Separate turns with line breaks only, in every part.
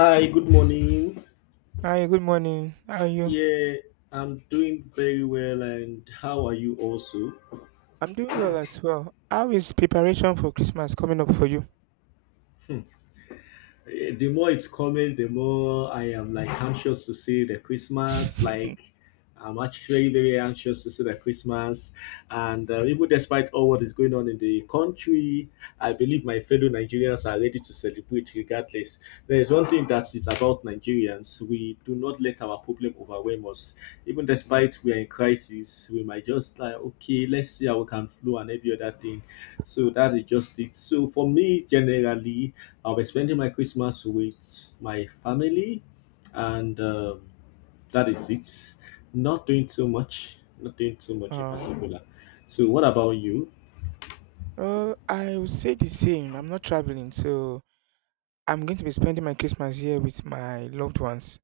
Hi, good morning.
Hi, good morning. How are you?
Yeah, I'm doing very well, and how are you also?
I'm doing well as well. How is preparation for Christmas coming up for you?
The more it's coming, the more I am like anxious to see the Christmas. Like I'm actually very anxious to see the Christmas, and even despite all what is going on in the country, I believe my fellow Nigerians are ready to celebrate regardless. There is one thing that is about Nigerians: we do not let our problem overwhelm us. Even despite we are in crisis, we might just like okay, let's see how we can flow and every other thing so that is just it. So for me, generally, I'll be spending my Christmas with my family, and that is it. Not doing too much. Not doing too much in
Uh,
particular. So what about you?
well, I would say the same. I'm not traveling, so I'm going to be spending my Christmas here with my loved ones.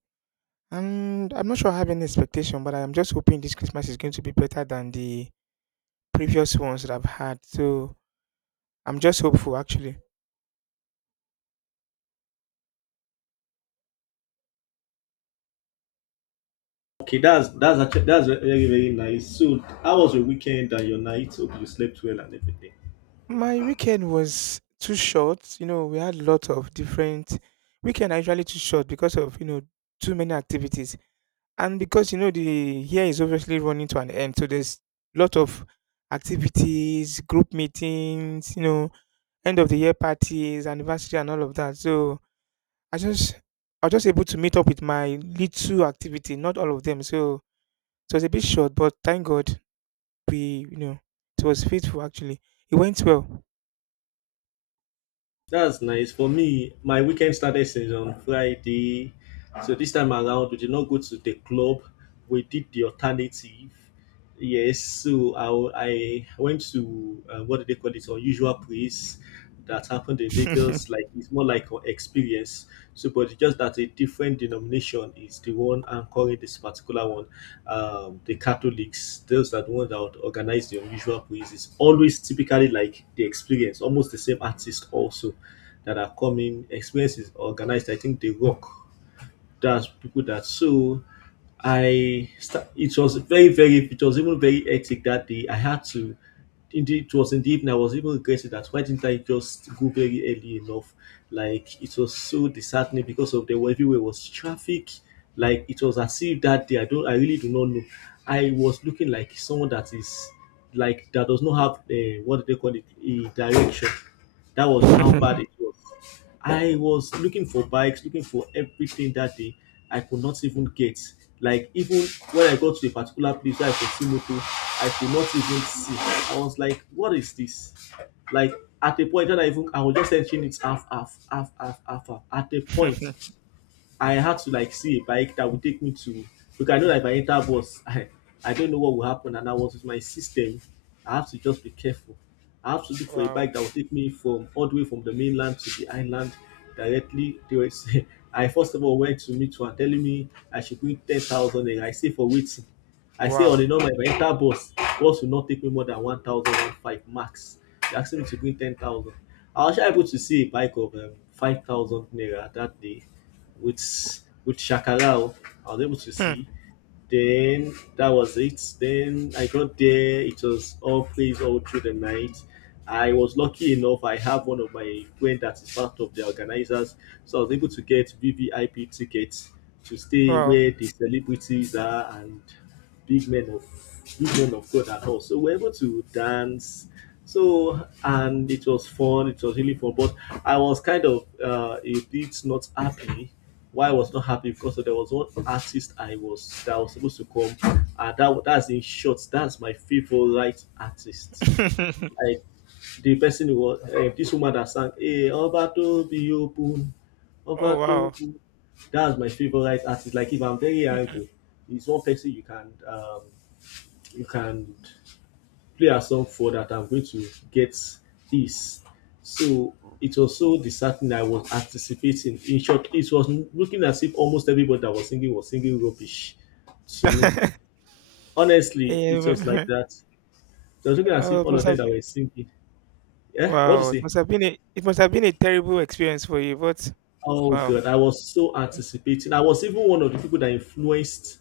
And I'm not sure I have any expectation, but I'm just hoping this Christmas is going to be better than the previous ones that I've had. So I'm just hopeful, actually.
Okay, that's actually that's very nice. So how was your weekend and your night? Hope you slept well and everything.
My weekend was too short. You know, we had a lot of different weekend. I usually too short because of you know too many activities. And because you know the year is obviously running to an end, so there's lot of activities, group meetings, you know, end of the year parties, anniversary, and all of that. So I just I was just able to meet up with my little activity, not all of them. So it was a bit short, but thank God we you know it was faithful actually. It went well.
That's nice. For me, my weekend started since on Friday. So this time around, we did not go to the club. We did the alternative. Yes, so I went to, what do they call it, unusual place that happened in Lagos. Like, it's more like an experience. So, but it's just that a different denomination is the one anchoring this particular one. The Catholics, those are the ones that would organize the unusual plays. It's always typically like the experience, almost the same artist also that are coming. Experience is organized. I think the rock that's people that so it was very it was even very hectic that day. I had to indeed it was in the evening I was even regretting that why didn't I just go very early enough? Like it was so disheartening because of the everywhere was traffic. Like it was as if that day I really do not know. I was looking like someone that is like that does not have what do they call it a direction. That was how bad it was. I was looking for bikes, looking for everything that day. I could not even get. Like even when I got to a particular place where I could see moto, I could not even see. I was like, what is this? Like at a point that I was just searching it half. At a point I had to like see a bike that would take me to because I know that if I enter bus, I don't know what will happen. And I was with my system. I have to just be careful. I have to look for a
Wow!
bike that will take me from all the way from the mainland to the island directly. They were saying- I first of all went to meet one telling me I should bring 10,000 naira. I say for waiting. I say on
Wow!
the normal if I enter bus, bus will not take me more than 1,000 one five max. They asked me to bring 10,000. I was actually able to see a bike of 5,000 naira that day with Shakalao. I was able to
Hmm.
see. Then that was it. Then I got there. It was all plays all through the night. I was lucky enough. I have one of my friend that is part of the organizers, so I was able to get VVIP tickets to stay
Wow!
where the celebrities are and big men of big men of God and all. So we're able to dance. So and it was fun. It was really fun. But I was kind of a bit not happy. Why I was not happy because there was one artist I was that was supposed to come. That that's in short. That's my favorite artist. Like the person who was this woman that sang, "Hey, Obato be open,
Oh wow!
Obato." That's my favorite artist. Like if I'm very angry, it's one person you can play a song for that I'm going to get this. So it was so disheartening. I was anticipating. In short, it was looking as if almost everybody that was singing rubbish to me. Honestly, it was
Yeah.
like that. It was looking as
Oh,
if
it
all
must
of them
have
that
been
were singing. Yeah, what do you
wow, it
say?
must have been a terrible experience for you, but
Oh
wow.
God, I was so
Mm.
anticipating. I was even one of the people that influenced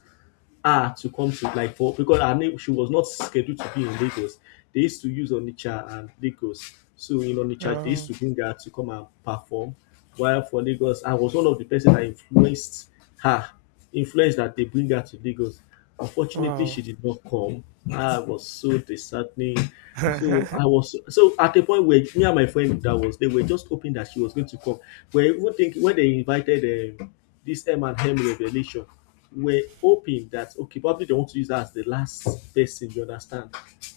her to come to like for because her name she was not scheduled to be in Lagos. They used to use Onitsha and Lagos. So in Onitsha they used
Oh,
to bring her to come and perform. While for Lagos, I was one of the person that influenced her, influenced that they bring her to Lagos. Unfortunately,
wow.
she did not come. I was so disheartening. So I was so at the point where me and my friend that was they were just hoping that she was going to come. We're even thinking when they invited this M&M revelation we're hoping that okay, probably they want to use her as the last person, you understand?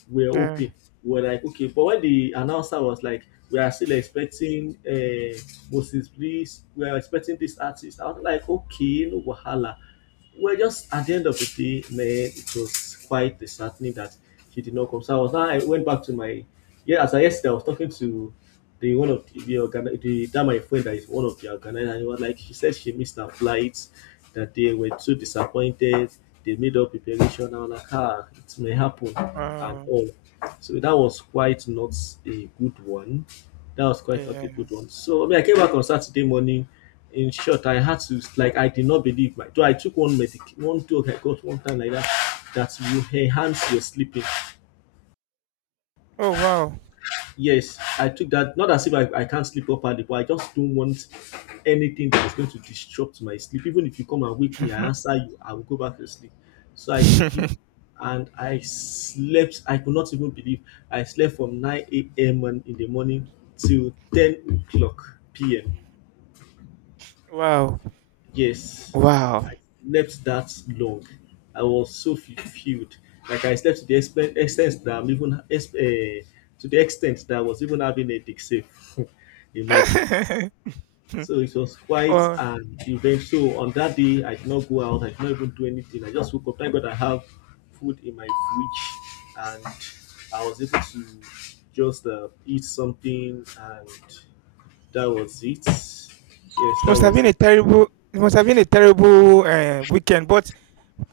We're
Yeah.
hoping. We're like, okay, but when the announcer was like, we are still expecting Moses Bliss, we are expecting this artist, I was like, okay, no wahala. Well, just at the end of the day, man, it was quite disheartening that she did not come. So I was now I went back to my yeah. As I yesterday, I was talking to the one of the, organi- the that my friend that is one of the organizers. And he was like, she said she missed her flight, that they were too disappointed. They made up preparation. And I was like, ah, it may happen, and
Wow.
all. So a good one that was quite not a
Yeah.
good one. So I mean, I came back on Saturday morning. In short, I had to like I did not believe my. So I took one medic, one drug I got one time like that you enhance your sleeping.
Oh, wow.
Yes, I took that. Not as if I can't sleep properly, but I just don't want anything that is going to disrupt my sleep. Even if you come and wake me, I answer you, I will go back to sleep. So I took it and I slept. I could not even believe I slept from 9 a.m. and- in the morning till 10 o'clock p.m.
Wow.
Yes,
Wow.
I slept that long. I was so fulfilled. Like I slept to the extent that I'm even ex- eh, to the extent that I was even having a dick save. Imagine. So it was quite
Well,
an event. So on that day, I did not go out. I did not even do anything. I just woke up. Thank God I have food in my fridge, and I was able to just eat something, and that was it. Yes,
it
that
must have
was
been a
it.
terrible it must have been a terrible weekend, but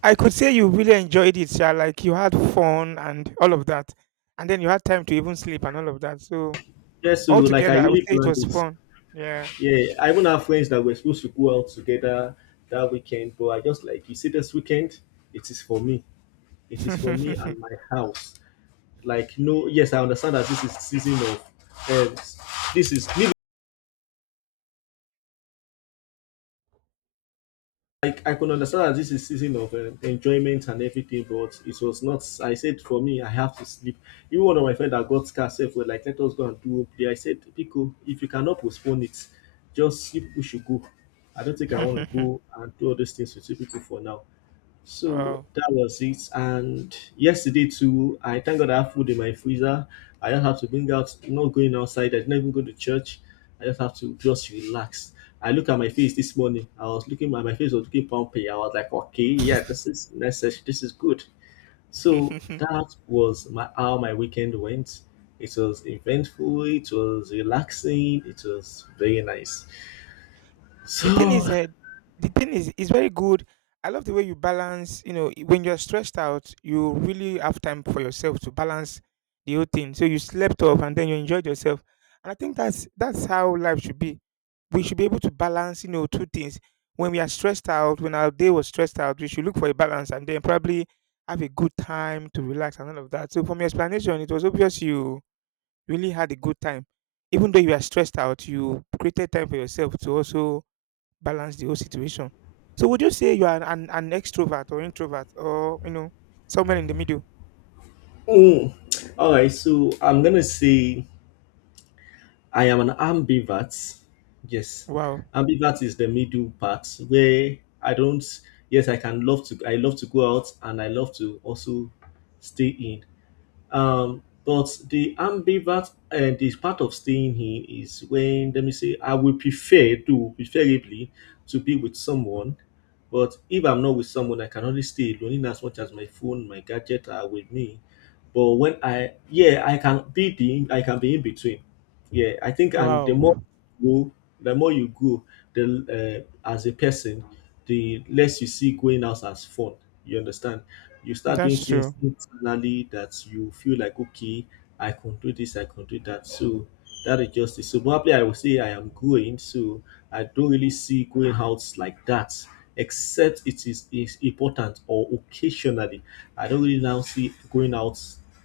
I could say you really enjoyed it, yeah. Like you had fun and all of that. And then you had time to even sleep and all of that. So
Yeah, so like I
altogether I would
really
say it
planned
was
it.
fun. Yeah.
Yeah, I even have friends that were supposed to go out together that weekend, but I just like you see this weekend, it is for me. It is for me and my house. Like no, yes, I understand that this is season of um, this is I could understand that this is season of enjoyment and everything, but it was not. I said for me, I have to sleep. Even one of my friends that got scared said, "Well, like let us go and do play." I said, "Pico, if you cannot postpone it, just sleep. We should go. I don't think I want to go and do all these things with you people for now." So
Wow.
that was it. And yesterday too, I thank God I have food in my freezer. I don't have to bring out, not going outside. I didn't even go to church. I just have to just relax. I look at my face this morning. I was looking at my face was looking pumpy. I was like, okay, yeah, this is necessary. This is good. So that was my how my weekend went. It was eventful. It was relaxing. It was very nice.
the thing
So,
is, uh, thing is very good. I love the way you balance. You know, when you're stressed out, you really have time for yourself to balance the whole thing. So you slept off and then you enjoyed yourself. And I think that's how life should be. We should be able to balance, you know, two things. When we are stressed out, when our day was stressed out, we should look for a balance and then probably have a good time to relax and all of that. So from your explanation, it was obvious you really had a good time. Even though you are stressed out, you created time for yourself to also balance the whole situation. So would you say you are an extrovert or introvert or you know somewhere in the middle?
mm, all right. So I'm gonna say. I am an ambivert. Yes,
Wow.
ambivert is the middle part where I don't. Yes, I can love to. I love to go out, and I love to also stay in. But the ambivert and the part of staying here is when let me say I would prefer to preferably to be with someone, but if I'm not with someone, I can only stay alone in as much as my phone, my gadget are with me. But when I yeah, I can be in between. Yeah, I think and the more
Wow.
grow, the more you grow, the as a person, the less you see going out as fun. You understand? You start doing
That's true.
things internally that you feel like, okay, I can do this, I can do that. So that is just it. So probably I will say I am growing. So I don't really see going out like that, except it is important or occasionally. I don't really now see going out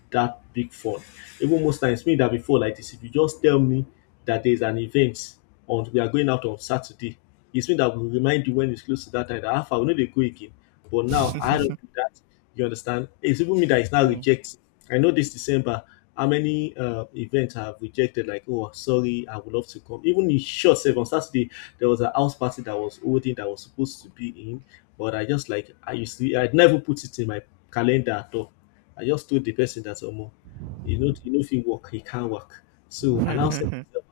that big fun. Even most times, me that before like this, if you just tell me that there's an event on we are going out on Saturday, it's me that will remind you when it's close to that time that half I will know they go again. But now I don't do that. You understand? It's even me that is now
Mm.
rejecting. I know this December, how many events I have rejected? Like, oh, sorry, I would love to come. Even in short, sef, on Saturday, there was a house party that was holding that I was supposed to be in. But I just like I used to I'd never put it in my calendar at all. I just told the person that Omo, you know if you work, he can't work. So I now said myself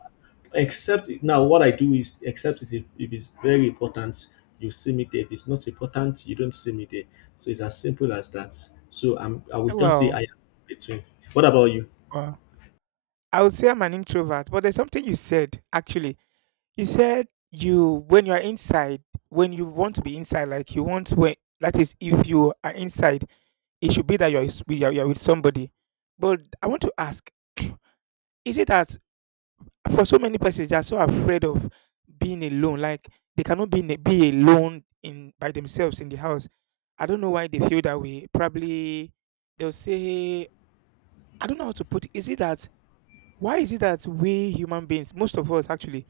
except now what I do is except if it's very important, you see me there. If it's not important, you don't see me there. So it's as simple as that. So I would just say
Wow,
I am between. What about you?
wow. I would say I'm an introvert, but there's something you said actually. You when you are inside, when you want to be inside, like you want when that is if you are inside, it should be that you're with somebody. But I want to ask, is it that for so many persons they are so afraid of being alone, like they cannot be in be alone in by themselves in the house. I don't know why they feel that way. Probably they'll say I don't know how to put it. Is it that why is it that we human beings, most of us actually,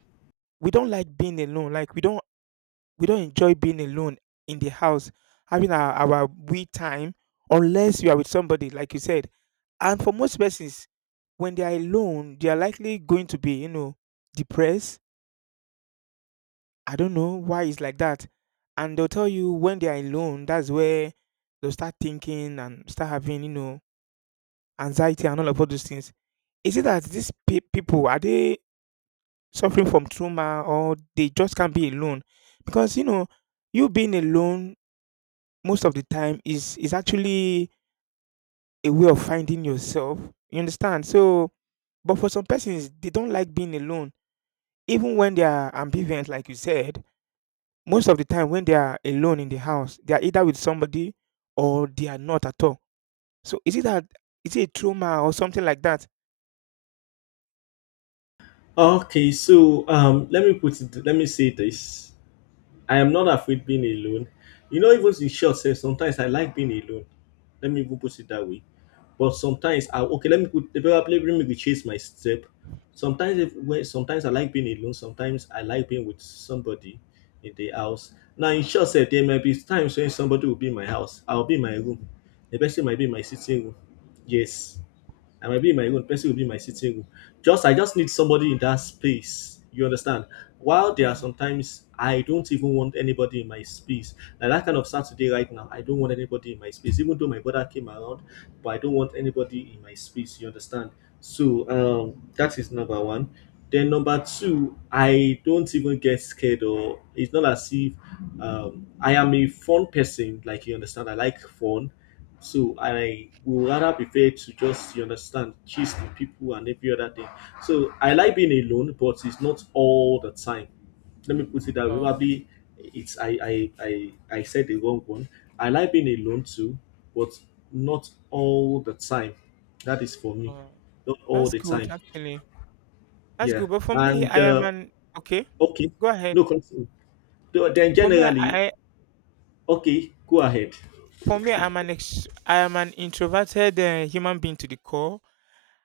we don't like being alone. Like we don't enjoy being alone in the house, having our we time unless you are with somebody, like you said. And for most persons, when they are alone, they are likely going to be, you know, depressed. I don't know why it's like that. And they'll tell you when they are alone, that's where they'll start thinking and start having, you know, anxiety and all of all those things. Is it that these people are they suffering from trauma or they just can't be alone because you know you being alone most of the time is actually a way of finding yourself you understand so but for some persons they don't like being alone even when they are ambivalent like you said most of the time when they are alone in the house they are either with somebody or they are not at all so is it a trauma or something like that
Okay, so let me put it let me say this. I am not afraid being alone. You know, even in short sense, sometimes I like being alone. Let me even put it that way. But sometimes I okay, let me put probably let me chase my step. Sometimes if when sometimes I like being alone, sometimes I like being with somebody in the house. Now in short sense, there may be times when somebody will be in my house. I'll be in my room. The person might be in my sitting room. Yes. I might be in my own, person will be in my sitting room. Just I just need somebody in that space. You understand? While there are
oh,
sometimes I don't even want anybody in my space. Like that kind of Saturday right now, I don't want anybody in my space. Even though my brother came around, but I don't want anybody in my space. You understand? So that is number one. Then number two, I don't even get scared or it's not as if I am a fun person. Like you understand, I like fun. So I will rather prefer to just you understand gist with people and every other thing. So I like being alone, but it's not all the time. Let me put it that way.
oh,
Probably it's I said the wrong one. I like being alone too, but not all the time. That is for me.
oh.
Not all
That's
the
good
time.
actually, that's
Yeah.
good, but for me
And
I am an okay,
okay.
go ahead.
No continue. So Then
For me, I
generally,
I-
okay, go ahead.
for me, I'm an ex- I am an introverted human being to the core,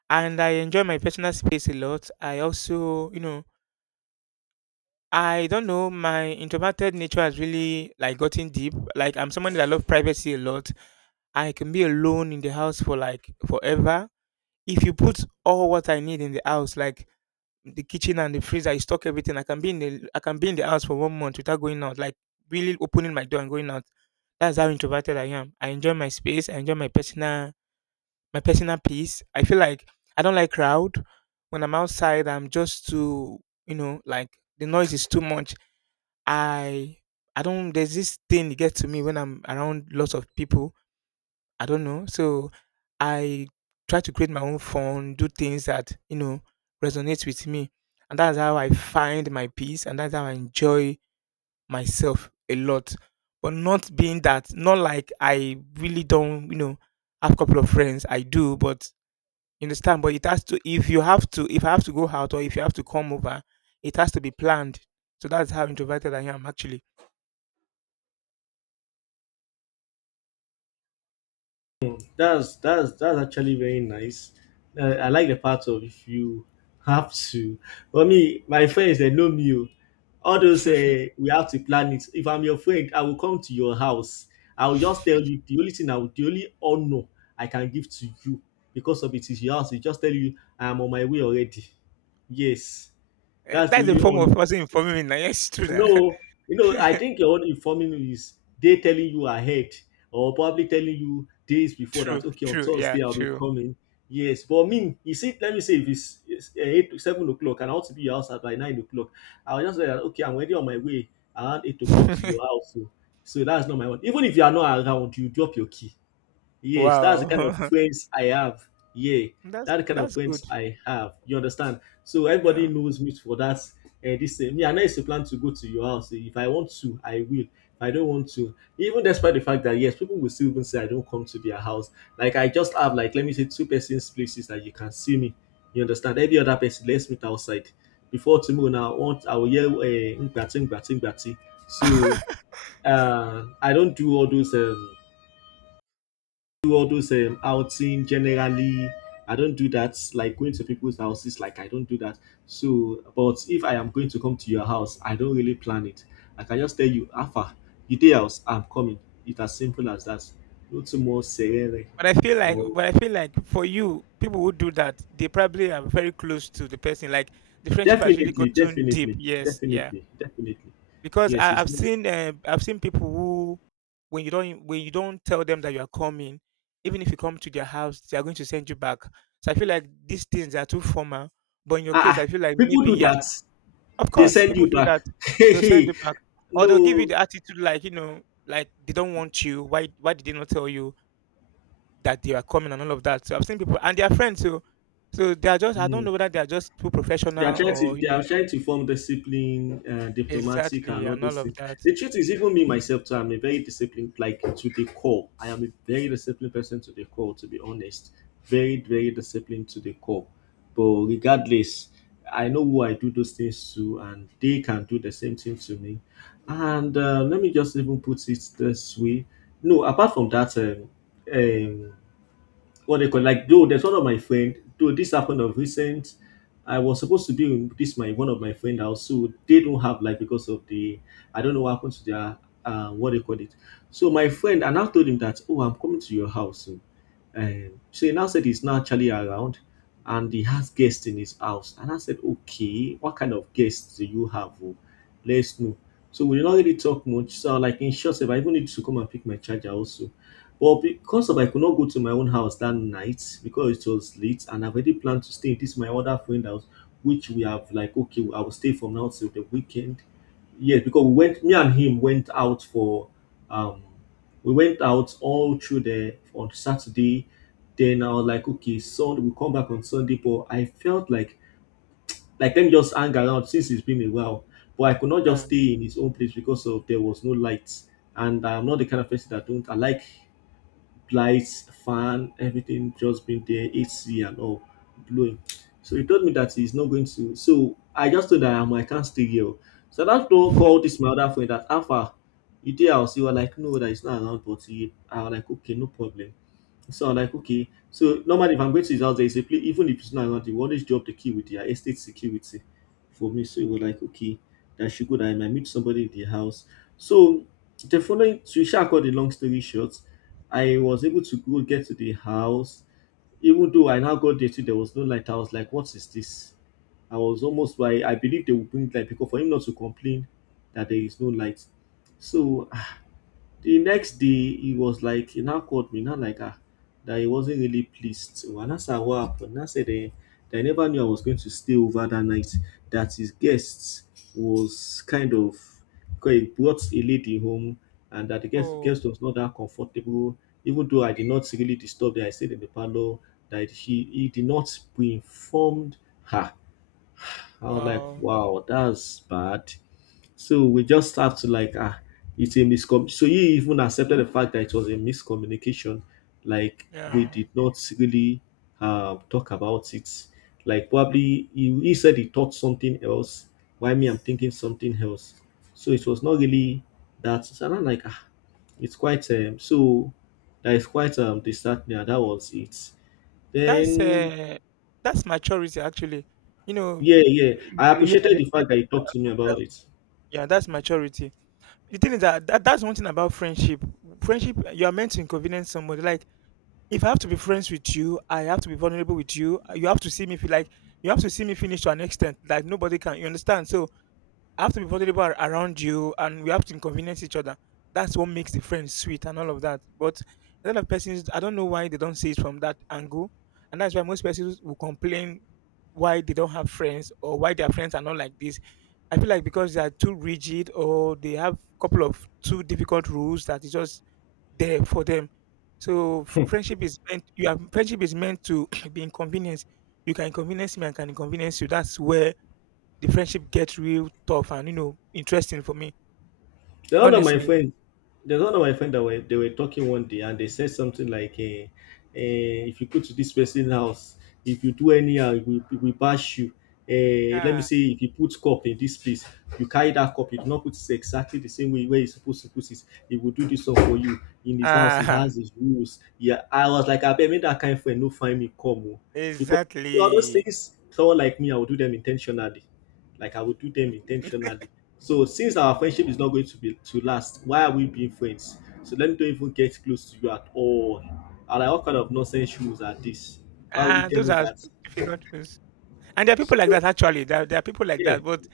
and I enjoy my personal space a lot. I also, you know, I don't know, my introverted nature has really like gotten deep. Like I'm someone that love privacy a lot. I can be alone in the house for like forever. If you put all what I need in the house, like the kitchen and the freezer I stock everything. I can be in the house for 1 month without going out, like really opening my door and going out. That's how introverted I am. I enjoy my space. I enjoy my personal peace. I feel like I don't like crowd. When I'm outside, I'm just too you know like the noise is too much. I I don't there's this thing that gets to me when I'm around lots of people I don't know. So I try to create my own fun, do things that, you know, resonate with me. And that's how I find my peace and that's how I enjoy myself a lot. But not being that, not like I really don't, you know, have a couple of friends. I do, but you understand, but it has to if I have to go out or if you have to come over, it has to be planned. So that's how introverted I am actually.
That's actually very nice. I like the part of if you have to. For me, my friends they know me. Oh. All those we have to plan it. If I'm your friend, I will come to your house. I will just tell you the only thing I will, the only honor I can give to you because of it is your house. I just tell you I am on my way already. Yes,
Eh,
that's the
that's a
only
form of
honor.
also informing me now. Yes, true now.
No, you know, I think your own informing you is they telling you ahead or probably telling you days before
True,
that, okay, on
true, yeah,
Thursday I'll be
true.
coming. Yes, but me, you see, let me say if it's 8 to 7 o'clock and I want to be outside by 9 o'clock, I'll just say, that, okay, I'm already on my way around 8 o'clock to your house. So, so that's not my one. Even if you are not around, you drop your key. Yes, that's the kind of
Wow.
friends I have. Yeah, that kind of
That's good.
friends I have. You understand? So everybody
Yeah.
knows me for that. And this me, I know it's a plan to go to your house. If I want to, I will. If I don't want to, even despite the fact that yes, people will still even say I don't come to their house. Like I just have like let me say two persons places that you can see me. You understand? Any other person, let's meet outside. Before tomorrow, now I want I will hear ngbati ngbati ngbati. So I don't do all those outing generally. I don't do that, like going to people's houses, like I don't do that. So, but if I am going to come to your house, I don't really plan it. Like, I can just tell you, Alpha, you day house, I'm coming. It's as simple as that. No too much serene.
But I feel like
Oh,
for you, people who do that, they probably are very close to the person. Like the friendship has really
definitely,
gotten deep.
definitely,
Yes, yeah.
definitely, definitely.
Because
Yes,
I,
it's
I've
not.
seen I've seen people who when you don't tell them that you are coming, even if you come to their house, they are going to send you back. So I feel like these things are too formal. But in your
Ah,
case, I
ah,
feel like
people
maybe
do
yeah,
that.
of
They
course,
send
people
you
do that.
back. Hey,
They'll send
hey,
you back, or they'll give you
no.
the attitude like you know, like they don't want you. Why? Why did they not tell you that they are coming and all of that? So I've seen people, and they are friends. So, so they are just. I don't
No.
know whether they are just too
They are
professional
trying to
or you
they
know
are trying to form discipline, diplomatic,
exactly
and all
and all
those
of
things.
that.
The truth is, even me myself, too, I'm a very disciplined, like to the core. I am a very disciplined person to the core, to be honest. Very, very disciplined to the core. But regardless, I know who I do those things to, and they can do the same thing to me. And let me just even put it this way: no, apart from that, um, what they call like though there's one of my friend though this happened of recent, I was supposed to be in this my one of my friend house, so they don't have like because of the I don't know what happened to their what they call it. So my friend and I now told him that oh, I'm coming to your house soon. So he now said he's not actually around and he has guests in his house and I said okay, what kind of guests do you have, oh? Let's know. So we did not really talk much, so like in short if I even need to come and pick my charger also, well, because of I could not go to my own house that night because it was late, and I've already planned to stay in this my other friend house, which we have like okay, I will stay from now till the weekend. Yes, because we went, me and him went out for, um, we went out all through the on Saturday. Then I was like, okay, Sunday we come back on Sunday, but I felt like let me just hang around since it's been a while. But I could not just
Yeah.
stay in his own place because of there was no lights, and I'm not the kind of person that don't I like lights, fan, everything just been there, AC and all blowing. So he told me that he's not going to. So I just told her, I can't stay here. Oh." So that don't call this my other friend that Alpha, you there? I'll see. Well, like, no, that is not around, but he, I was like, okay, no problem. So I'm like, okay. So normally, if I'm going to his house, there is a place, even if it's not around, they will always drop the key with their estate security for me. So it was like, okay, that I should go there. I might meet somebody in the house. So the following, to shall cut the long story short, I was able to go get to the house. Even though I now got there, too, there was no light. I was like, what is this? I was almost by, I believe they would bring light because for him not to complain that there is no light. So the next day, he was like, he now called me, not like, ah, that he wasn't really pleased. And I said, what happened? And I said, eh, that I never knew I was going to stay over that night, that his guest was kind of, because he brought a lady home, and that the guest,
Oh
guest was not that comfortable, even though I did not really disturb her, I stayed in the parlor, that he did not pre-informed her. I was like,
wow,
wow, that's bad. So we just have to like ah, it's a miscom. So he even accepted the fact that it was a miscommunication. Like we
yeah.
did not really talk about it. Like probably he said he thought something else. Why me? I'm thinking something else. So it was not really that. So I'm like ah, it's quite so that is quite disheartening. And that was it.
That's
Then,
uh, that's maturity actually. You know,
yeah, yeah,
eh,
I
yeah,
appreciated the fact that he talked to me about it.
yeah, that's maturity. The thing is that, that's one thing about friendship. Friendship, you are meant to inconvenience somebody. Like, if I have to be friends with you, I have to be vulnerable with you. You have to see me feel like you have to see me finish to an extent that nobody can. You understand? So I have to be vulnerable around you, and we have to inconvenience each other. That's what makes the friend sweet and all of that. But a lot of persons, I don't know why they don't see it from that angle, and that's why most persons will complain why they don't have friends or why their friends are not like this. I feel like because they are too rigid or they have a couple of too difficult rules that is just there for them. So friendship is meant to be inconvenienced. You can inconvenience me, I can inconvenience you. That's where the friendship gets real tough and you know interesting for me
The one of my
honestly.
friend, there's one of my friend that were they were talking one day and they said something like, "If you go to this person's house, if you do anyhow, we bash you." Let me
Ah,
say, if you put cup in this place, you carry that cup. You do not put it exactly the same way where you supposed to put it. He will do this one for you in his house. He
ah.
has his rules. Yeah, I was like, "I bet me that kind of friend no find me come oh." Because all those
Exactly.
things. Someone like me, I will do them intentionally. Like I will do them intentionally. So since our friendship is not going to be to last, why are we being friends? So let me don't even get close to you at all. And like what kind of nonsense rules are this? Why would you
Ah,
tell
those
me
are
that? So
difficult things, and there are people like that, actually. There are people like
yeah,
that, but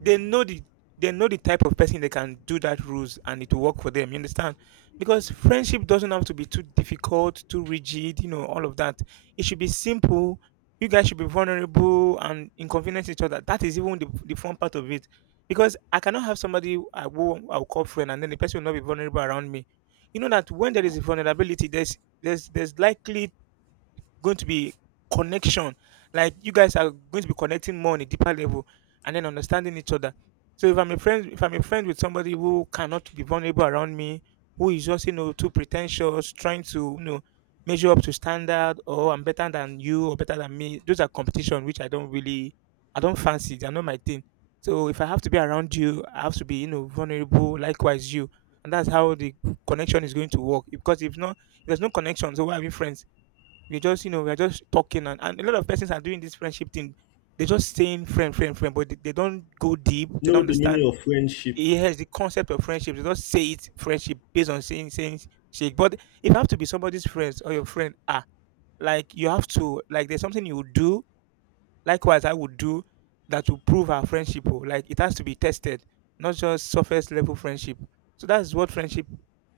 they know the they know the type of person they can do that rules and it will work for them. You understand? Because friendship doesn't have to be too difficult, too rigid, you know, all of that. It should be simple. You guys should be vulnerable and inconvenience each other. That is even the fun part of it. Because I cannot have somebody I will I'll call friend and then the person will not be vulnerable around me. You know that when there is vulnerability, there's likely going to be connection. Like you guys are going to be connecting more on a deeper level and then understanding each other. So if I'm a friend, with somebody who cannot be vulnerable around me, who is just too pretentious, trying to measure up to standard, or I'm better than you or better than me. Those are competition which I don't fancy. They're not my thing. So if I have to be around you, I have to be vulnerable. Likewise you, and that's how the connection is going to work. Because if not, if there's no connection, so why are we friends? We're just talking, and a lot of persons are doing this friendship thing. They're just saying friend, friend, friend, but they don't go deep. They don't
know the meaning
understand.
of friendship.
Yes, the concept of friendship. They just say it friendship based on saying shake. But if you have to be somebody's friends or your friend, ah, like you have to, like, there's something you would do. Likewise, I would do that will prove our friendship. Oh, like it has to be tested, not just surface level friendship. So that's what friendship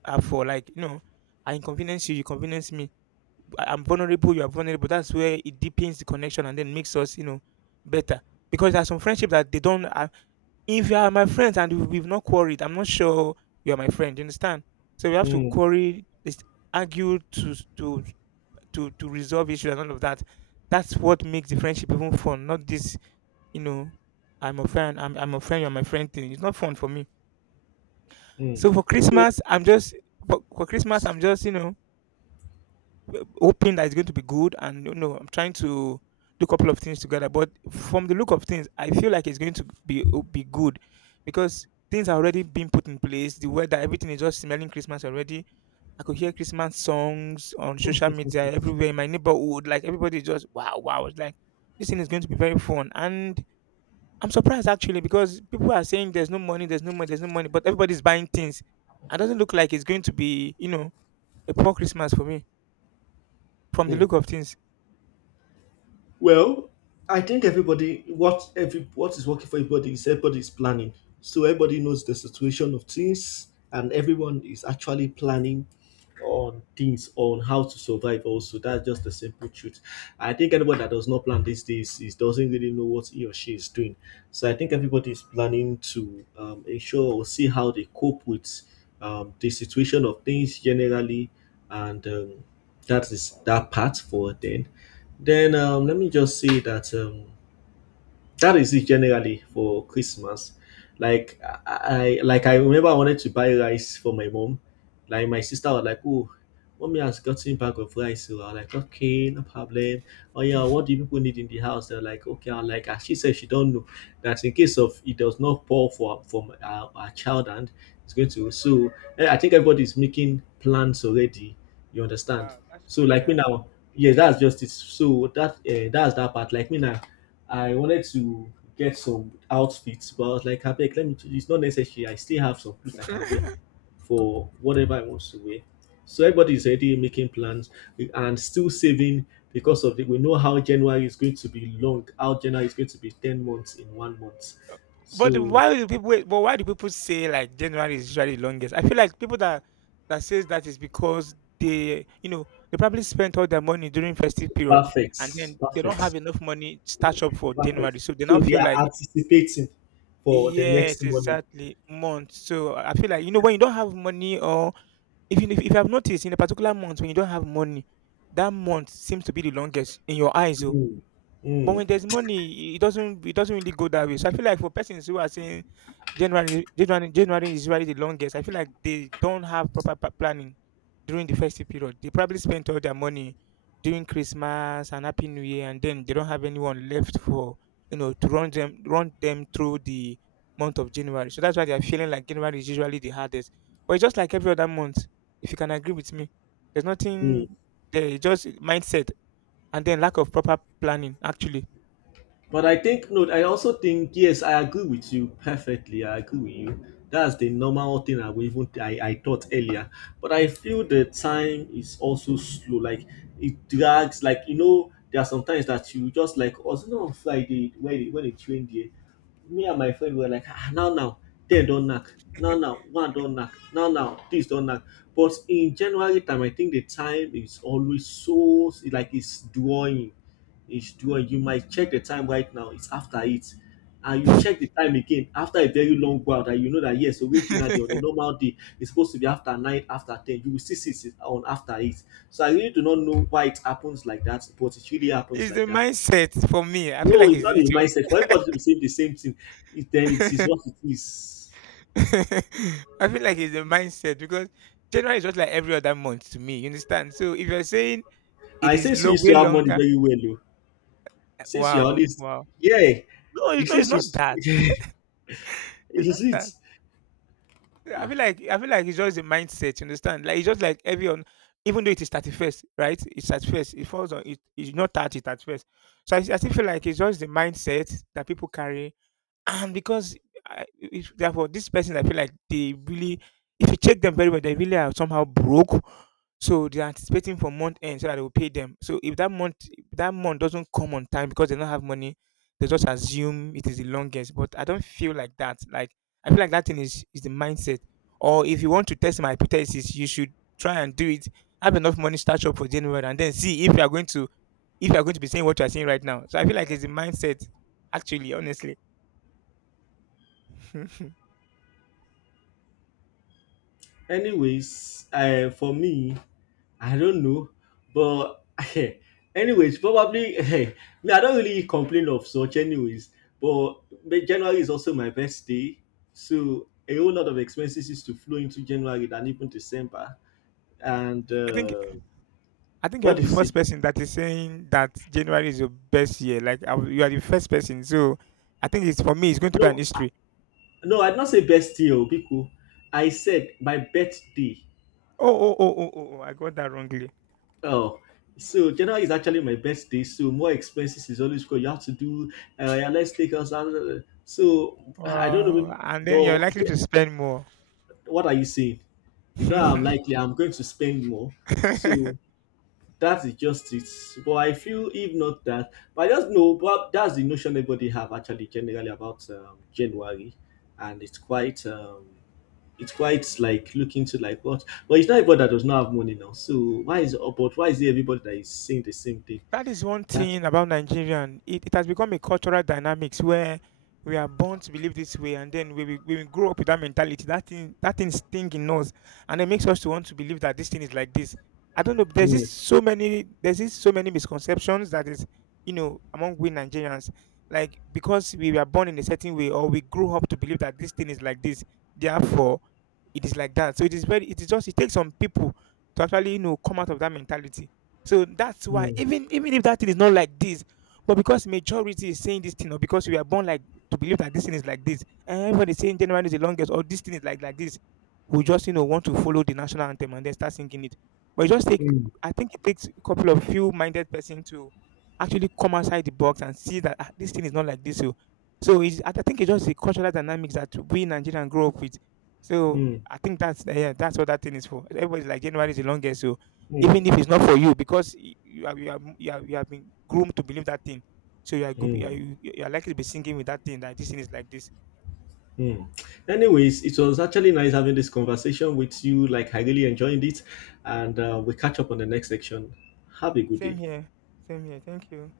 are for. Like, I inconvenience you, you convenience me. I'm vulnerable, you are vulnerable. That's where it deepens the connection and then makes us, better. Because there are some friendship that they don't. If you are my friend and we've not quarried, I'm not sure you are my friend. You understand? So we have to
Mm,
quarry, argue to resolve issues and all of that. That's what makes the friendship even fun. Not this, you know, I'm a friend. I'm a friend. You're my friend thing. It's not fun for me.
mm.
So for Christmas, I'm just for Christmas,
So
I'm just hoping that it's going to be good, and I'm trying to do a couple of things together. But from the look of things, I feel like it's going to be good, because things are already being put in place. The weather, everything is just smelling Christmas already. I could hear Christmas songs on social media, everywhere in my neighborhood. Like, everybody is just wow, wow. It's like this thing is going to be very fun. And I'm surprised, actually, because people are saying there's no money, there's no money, there's no money, but everybody's buying things. It doesn't look like it's going to be a poor Christmas for me, from the look of things.
Well, I think everybody, what is working for everybody, is everybody is planning. So everybody knows the situation of things and everyone is actually planning on things on how to survive also. That's just the simple truth. I think anyone that does not plan these days is doesn't really know what he or she is doing. So I think everybody is planning to ensure or see how they cope with the situation of things generally and that is that part for then let me just say that that is it generally for Christmas. Like I remember I wanted to buy rice for my mom. Like my sister was like, "Oh, mommy has gotten bag of rice." So I was like, "Okay, no problem." Oh yeah, what do you people need in the house? They're like, "Okay." I'm like, "Ah, she said she don't know that in case of it does not pour for from our child and it's going to." So I think everybody's making plans already. You understand? So like me now, yeah, that's just it. So that that's that part. Like me now, I wanted to get some outfits, but I was like, I beg, let me. It's not necessary. I still have some clothes I can wear for whatever I want to wear. So everybody is already making plans and still saving because of it. We know how January is going to be long. How January is going to be 10 months in one month.
But then
So
why do people wait, but why do people say, like, January is usually the longest? I feel like people that says that is because they you know they probably spent all their money during festive period,
perfect,
and then they don't have
perfect,
enough money stash up for
perfect.
January. So they now
So they
feel
are
like,
anticipating for the next
yes,
money.
exactly, month. So I feel like, when you don't have money, or even if I've noticed, in a particular month when you don't have money, that month seems to be the longest in your eyes. Oh.
Mm,
But
mm,
when there's money, it doesn't really go that way. So I feel like for persons who are saying January, January, January is usually the longest, I feel like they don't have proper planning during the festive period. They probably spent all their money during Christmas and Happy New Year, and then they don't have anyone left for to run them through the month of January. So that's why they are feeling like January is usually the hardest. But it's just like every other month. If you can agree with me, there's
mm.
nothing there. It's just mindset, and then lack of proper planning, actually.
But I think no, I also think yes, I agree with you perfectly. I agree with you. That's the normal thing I would even I thought earlier. But I feel the time is also slow. Like it drags. Like you know, there are sometimes that you just like also you know, on Friday when it trained here, me and my friend were like, ah, now, now, ten don't knock, now, now, one don't knock, now, now, this don't knock. But in January time, I think the time is always so like it's drawing. It's doing. You might check the time right now. It's after it, and you check the time again after a very long while that you know that, yes, originally on a normal day it's supposed to be after nine, after ten. You will still see it's on after eight. So I really do not know why it happens like that, but it really happens
it's the
like that.
mindset for me. I feel
No,
like
it's
it's,
not
it's
in
your.
mindset. For everybody to be saying the same thing, it, then it is what it is.
I feel like it's the mindset because January is just like every other month to me. You understand? So if you're saying it
I
is
since you
long,
used
way
to have money
longer,
very well, though. Since you are
wow,
always,
wow.
yeah,
No,
it
it's
says
not
it's,
that.
it
It's not
is it.
that. I
Ah,
feel like I feel like it's just the mindset. You understand? Like it's just like even though it is 31st, right? It's at first. It falls on. It's not 30 at first. So I still feel like it's just the mindset that people carry. And because I, if, therefore, this person, I feel like they really, if you check them very well, they really are somehow broke. So they're anticipating for month end so that they will pay them. So if that month doesn't come on time because they don't have money, they just assume it is the longest. But I don't feel like that. Like, I feel like that thing is the mindset. Or if you want to test my hypothesis, you should try and do it. Have enough money start up for January, and then see if you are going to if you are going to be saying what you are saying right now. So I feel like it's the mindset, actually, honestly.
anyways, for me, I don't know, but anyways, probably hey, me I don't really complain of such anyways. But but January is also my birthday, so a whole lot of expenses is to flow into January than even December. And
I think I think you are
what
the
did you
first
say?
person that is saying that January is your best year. Like you are the first person, so I think it's for me. It's going to be
No,
an history.
no, I did not say birthday, oh, Biku. I said my birthday.
Oh, oh, oh, oh, oh! Oh, I got that wrongly.
Oh, so January is actually my birthday, so more expenses is always good. You have to do. Yeah, let's take us out. So I don't know,
Wow! And then you're likely
but.
to spend more.
What are you saying? You know, I'm likely I'm going to spend more. So that is just it. But I feel if not that, but I just know, but that's the notion everybody have actually generally about January, and it's quite. It's quite like looking to like what, but it's not everybody that does not have money now. So why is but why is it everybody that is saying the same thing?
That is one
That
thing about Nigerian. It has become a cultural dynamics where we are born to believe this way, and then when we grow up with that mentality, that thing sting in us, and it makes us to want to believe that this thing is like this. I don't know. There's just
Mm,
so many. There's just so many misconceptions that is, among we Nigerians, like because we were born in a certain way, or we grew up to believe that this thing is like this. Therefore, it is like that. So it is just, it takes some people to actually, come out of that mentality. So that's why
mm,
even if that thing is not like this, but because majority is saying this thing, or because we are born like to believe that this thing is like this, and everybody saying January is the longest, or this thing is like this, we just want to follow the national anthem and then start singing it. But it just take
mm,
I think it takes a couple of few minded person to actually come outside the box and see that, "Ah, this thing is not like this." So I think it's just the cultural dynamics that we in Nigerian grow up with. So
mm,
I think that's, yeah, that's what that thing is for. Everybody's like January is the longest, so even
mm,
if it's not for you, because you have been groomed to believe that thing, so you are good, you are,
mm.
you are likely to be singing with that thing, that this thing is like this.
Hmm. Anyways, it was actually nice having this conversation with you. Like, I really enjoyed it. And we catch up on the next section. Have a good
Same
day.
here, same here. Thank you.